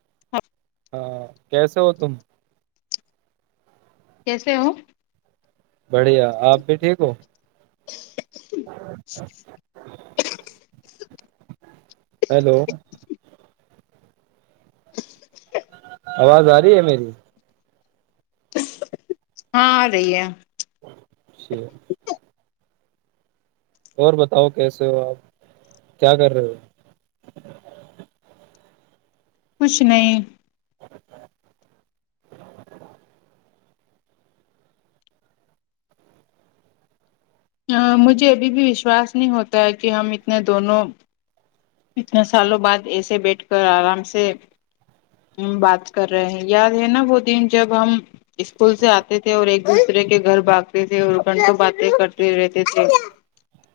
[unintelligible] ہاں کیسے ہو تم کیسے ہووں بڑھیا آپ بھی ٹھیک ہو [unintelligible] ہیلو آواز آ رہی ہے میری ہاں آ رہی ہے شی اور بتاؤ کیسے ہو آپ کیا کر رہے ہو کچھ نہیں مجھے ابھی بھی وشواس نہیں ہوتا ہے کہ ہم اتنے دونوں اتنے سالوں بعد ایسے بیٹھ کر آرام سے بات کر رہے ہیں یاد ہے نا وہ دن جب ہم اسکول سے آتے تھے اور ایک دوسرے کے گھر بھاگتے تھے اور گھنٹوں باتیں کرتے رہتے تھے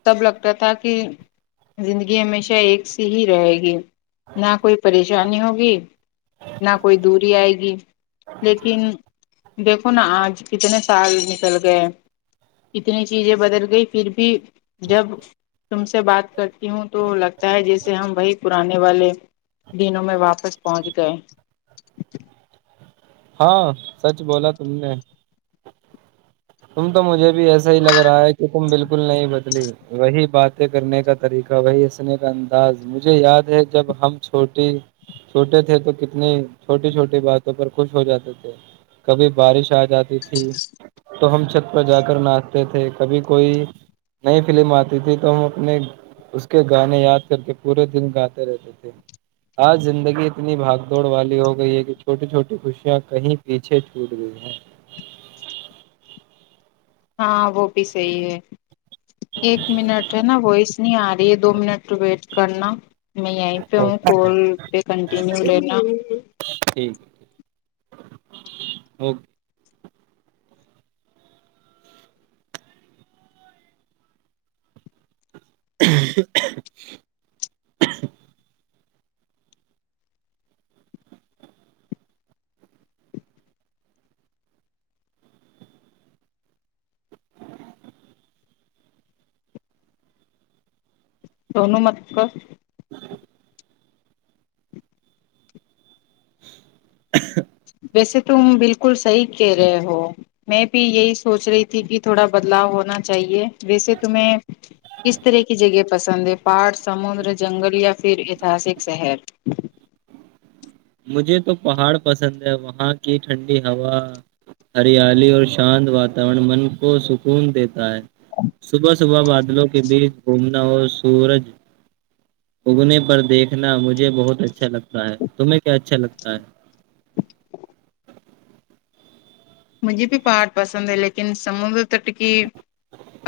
تب لگتا تھا کہ زندگی ہمیشہ ایک ص ہی رہے گی نہ کوئی پریش پریشانی ہوگی نہ کوئی دوری آئے گی لیکن دیکھو نا آج کتنے سال نکل گئے کتنی چیزیں بدل گئی پھر بھی جب تم سے بات کرتی ہوں تو لگتا ہے جسے ہم وہی پرانے والے دنوں میں واپس پہنچ گئے ہاں سچ بولا تم نے تم تو مجھے بھی ایسا ہی لگ رہا ہے کہ تم بالکل نہیں بچ وہی باتیں کرنے کا طریقہ وہی ہسنے کا انداز مجھے یاد ہے جب ہم چھوٹی چھوٹے تھے تو کتنی چھوٹی چھوٹی باتوں پر خوش ہو جاتے تھے کبھی بارش آ جاتی ا تھی تو ہم چھت پر جا کر ناچتے تھے کبھی کوئی نئی فلم آتی تھی تو ہم اپنے اس کے گانے یاد کر کے پورے دن گاتے رہتے تھے آج زندگی اتنی بھاگ دوڑ والی ہو گئی ہے کہ چھوٹی چھوٹی خوشیاں کہیں پیچھے چھوٹ گئی ہیں ہاں وہ صحی ہے ایک منٹ ہے نا وائس نہیں آ رہی ہے دو منٹ ویٹ کرنا میں یہیں پہ ہوں اوکے کال پہ کنٹینیو رہنا اوک [unintelligible] سون مت [unintelligible] ویسے تم بالکل صحیح کہہ رہے ہو میں بھی یہی سوچ رہی تھی کہ تھوڑا بدلاؤ ہونا چاہیے ویسے تمہیں کس طرح کی جگہ پسند ہے پہاٹ سمندر جنگل یا پھر ایتہاسک شہر [unintelligible] مجھے تو پہاڑ پسند ہے وہاں کی ٹھنڈی ہوا ہریالی اور شانت واتاورن من کو سکون دیتا صبح صبح بادلوں کے بیچ گھومنا اور سورج اگنے پر دیکھنا مجھے بہت اچھا لگتا ہے تمہیں کیا اچھا لگتا ہے مجھے بھی پہاڑ پسند ہے لیکن سمندر تٹ کی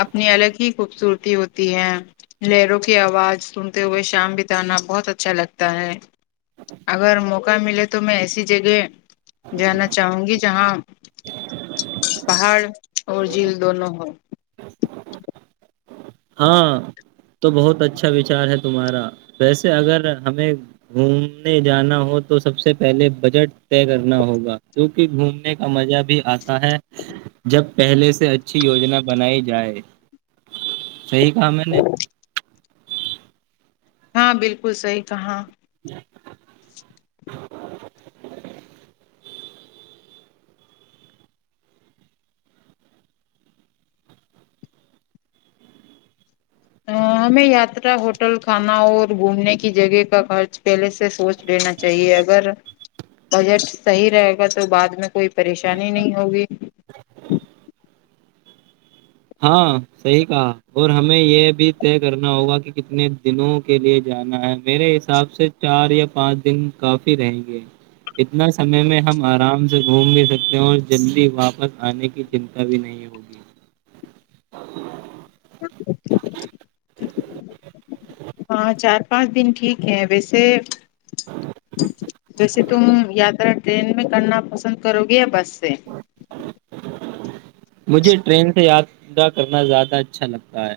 اپنی الگ ہی خوبصورتی ہوتی ہے لہروں کی آواز سنتے ہوئے شام بتانا بہت اچھا لگتا ہے اگر موقع ملے تو میں ایسی جگہ جانا چاہوں گی جہاں پہاڑ اور [unintelligible] جھیل دونوں ہو ہاں تو بہت اچھا وچار ہے تمہارا ویسے اگر ہمیں گھومنے جانا ہو تو سب سے پہلے بجٹ طے کرنا ہوگا کیونکہ گھومنے کا مزہ بھی آتا ہے جب پہلے سے اچھی یوجنا بنائی جائے [unintelligible] صحی کہا میں نے ہاں بالکل صحی کہاں ہمیں یاترا ہوٹل کھانا اور گھومنے کی جگہ کا خرچ پہلے سے سوچ لینا چاہیے اگر بجٹ صحیح رہے گا تو بعد میں کوئی پریشانی نہیں ہوگی ہاں صحیح کہا اور ہمیں یہ بھی طے کرنا ہوگا کہ کتنے دنوں کے لیے جانا ہے میرے حساب سے چار یا پانچ دن کافی رہیں گے اتنا سمے میں ہم آرام سے گھوم بھی سکتے ہیں اور جلدی واپس آنے کی چنتا بھی نہیں ہوگی [unintelligible] [inaudible] ہاں چار پانچ دن ٹھیک ہے ویسے ویسے تم یاترا ٹرین میں کرنا پسند کرو گے یا بس سے مجھے ٹرین سے یاتا کرنا زیادہ اچھا لگتا ہے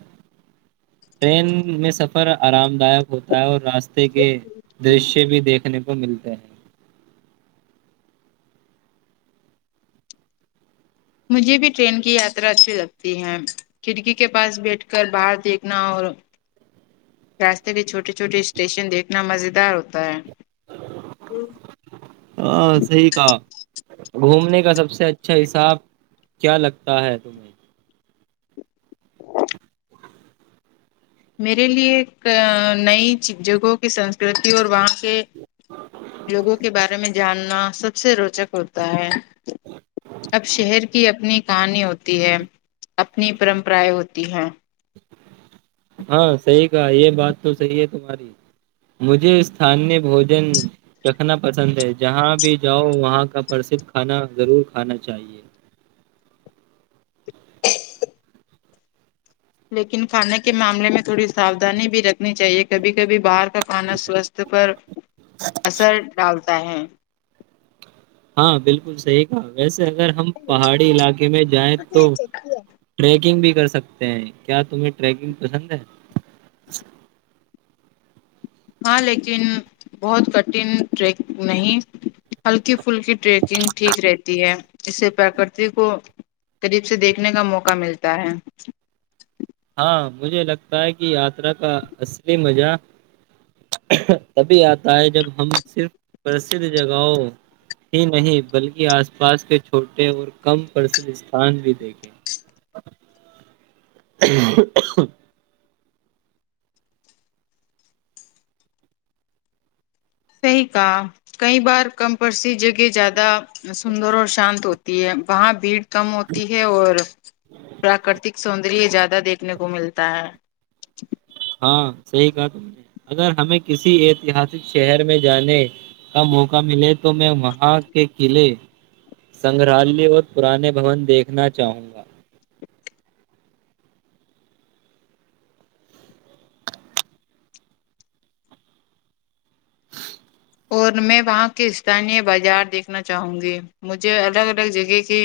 ٹرین میں سفر آرام دائک ہوتا ہے اور راسہ کے درشیہ بھی دیکھنے کو ملتے ہیں مجھے بھی ٹرین کی یاترا اچھی لگتی ہے کھڑکی کے پاس بیٹھ کر باہر دیکھنا اور راستے کے چھوٹے چھوٹے اسٹیشن دیکھنا مز دار ہوتا ہے ہاں صی کا [unintelligible] گھومنے کا سب سے اچھا حساب کیا لگتا ہے تمہیں میرے لیے نئی جگہوں کی سنسکرتی اور وہاں کے لوگوں کے بارے میں جاننا سب سے روچک ہوتا ہے اب شہر کی اپنی کہانی ہوتی ہے اپنی پرمپرائیں ہوتی ہے ہاں صحیح کہا یہ بات تو صحیح ہے تمہاری مجھے استانییہ بوجن رکھنا پسند ہے جہاں بھی جاؤ وہاں کا پرسدھ کھانا ضرور کھانا چاہیے [unintelligible] [inaudible] لیکن کھانے کے معاملے میں تھوڑی ساوھانی بھی رکھنی چاہیے کبھی کبھی باہر کھانا سواستھ پر اثر ڈالتا کہ [unintelligible] ہاں بالکل صحیح کہا ویسے اگر ہم پہاڑی علاقے میں جائیں تو ٹریکنگ بھی کر سکتے ہیں کیا تمہیں ٹریکنگ پسند ہے ہاں لیکن بہت کٹھن ٹریک نہیں ہلکی پلکی ٹریکنگ ٹھیک رہتی ہے اس سے پرکرتی کو قریب سے دیکھنے کا موقع ملتا ہے ہاں مجھے لگتا ہے کہ یاترا کا اصلی مزہ تبھی آتا ہے جب ہم صرف پرسھ جگہوں ہی نہیں بلکہ آس پاس کے چھوٹے اور کم پرسھ استان بھی دیکھیں [unintelligible] [unintelligible] صیح کہا کئی بار کم پرسی جگہ زیادہ سندر اور شانت ہوتی ہے وہاں بھیڑ کم ہوتی ہے اور پراکرتک سوندر زیادہ دیکھنے کو ملتا ہے ہاں صحیح کہا تم نے اگر ہمیں کسی ایتہاسک شہر میں جانے کا موقع ملے تو میں وہاں کے قلعے سنگرالیہ اور پرانے بھون دیکھنا چاہوں گا [unintelligible] اور میں وہاں کے استانی بازار دیکھنا چاہوں گی مجھے الگ الگ جگہ کے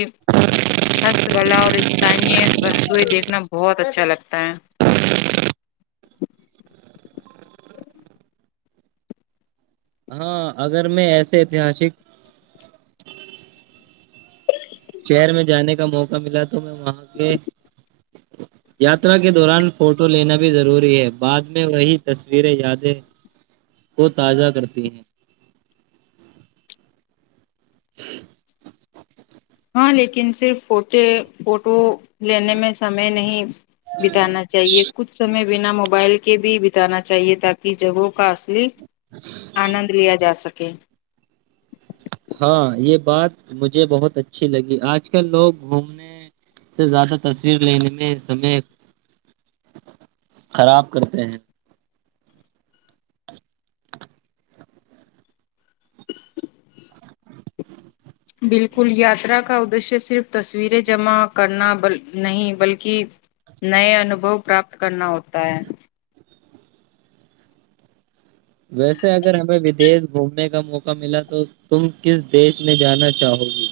ہست کلا اور استانی وو دیکھنا [unintelligible] بہت اچھا لگتا [unintelligible] ت [unintelligible] ہاں اگر میں ایسے ایتہاسک شہر میں جانے کا موقع ملا تو میں وہاں کے یاترا کے دوران فوٹو لینا بھی ضروری [unintelligible] ہوئی ہے بع میں وہی تصویر [unintelligible] صیریں یادیں کو تازہ کرتی ہیں [unintelligible] ہاں لیکن صرف فوٹے فوٹو لینے میں سمے نہیں [unintelligible] بتانا چاہیے کچھ سمے بنا موبائل کے کے بھی بتانا چاہیے تاکہ جگہوں کا اصلی آنند لیا جا سکتا اوکے ہاں یہ بات مجھے بہت اچھی لگی آج کل لوگ گھومنے سے زیادہ تصویر لینے میں سمے خراب کرتے ہیں بالکل یاترا کا ادشیہ صرف تصویریں جمع کرنا نہیں بلکہ نئے انوبھو پراپت کرنا ہوتا ہے ویسے اگر ہمیں ودیش گھومنے کا موقع ملا تو تم کس دیش میں جانا چاہو گی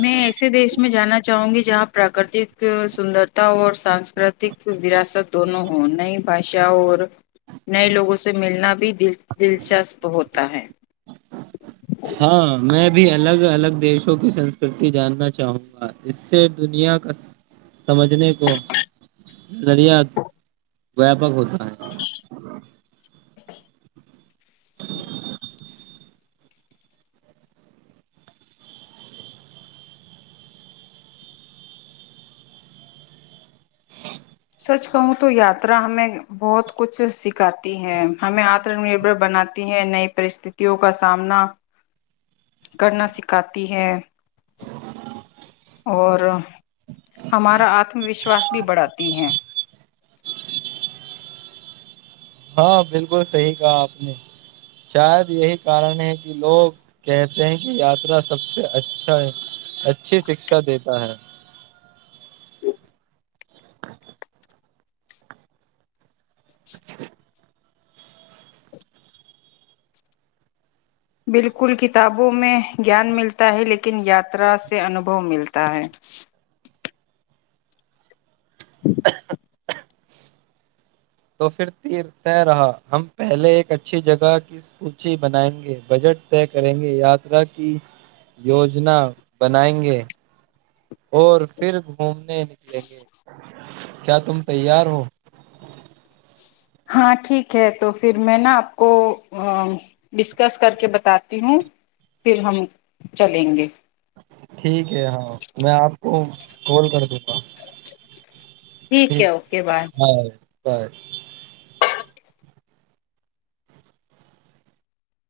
میں ایسے دیش میں جانا چاہوں گی جہاں پراکرتک سندرتا اور سانسکرتک وراثت دونوں ہوں نئی بھاشا اور نئے لوگوں سے ملنا بھی دلچسپ ہوتا ہے ہاں میں بھی الگ الگ دیشوں کی سنسکرتی جاننا چاہوں گا اس سے دنیا کا سمجھنے کو ضریا ویاپک ہوتا ہے [inaudible] سچ کہوں تو یاترا ہمیں بہت کچھ سکھاتی ہے ہمیں آتم نربر بناتی ہے نئی پرستتتوں کا سامنا کرنا سکھاتی ہے اور ہمارا آتم وشواس بھی بڑھاتی ہے ہاں بالکل صحیح کہا آپ نے شاید یہی کارن ہے کہ لوگ کہتے ہیں کہ یاترا سب سے اچھا ہے اچھی شکشا دیتا ہے [inaudible] بالکل کتابوں میں جیان ملتا ہے لیکن یاترا سے انوبھو ملتا ہے [inaudible] تو پھر تیر طے رہا ہم پہلے ایک اچھی جگہ کی سوچی بنائیں گے بجٹ طے کریں گے یاترا کی یوجنا بنائیں گے اور پھر گھومنے نکلیں گے کیا تم تیار ہو ہاں ٹھیک ہے تو پھر میں نا آپ کو ڈسکس کر کے بتاتی ہوں پھر ہم چلیں گے ٹھیک ہے ہاں میں آپ کو کال کر دوں گا ٹھیک ہے اوکے بائے بر [inaudible]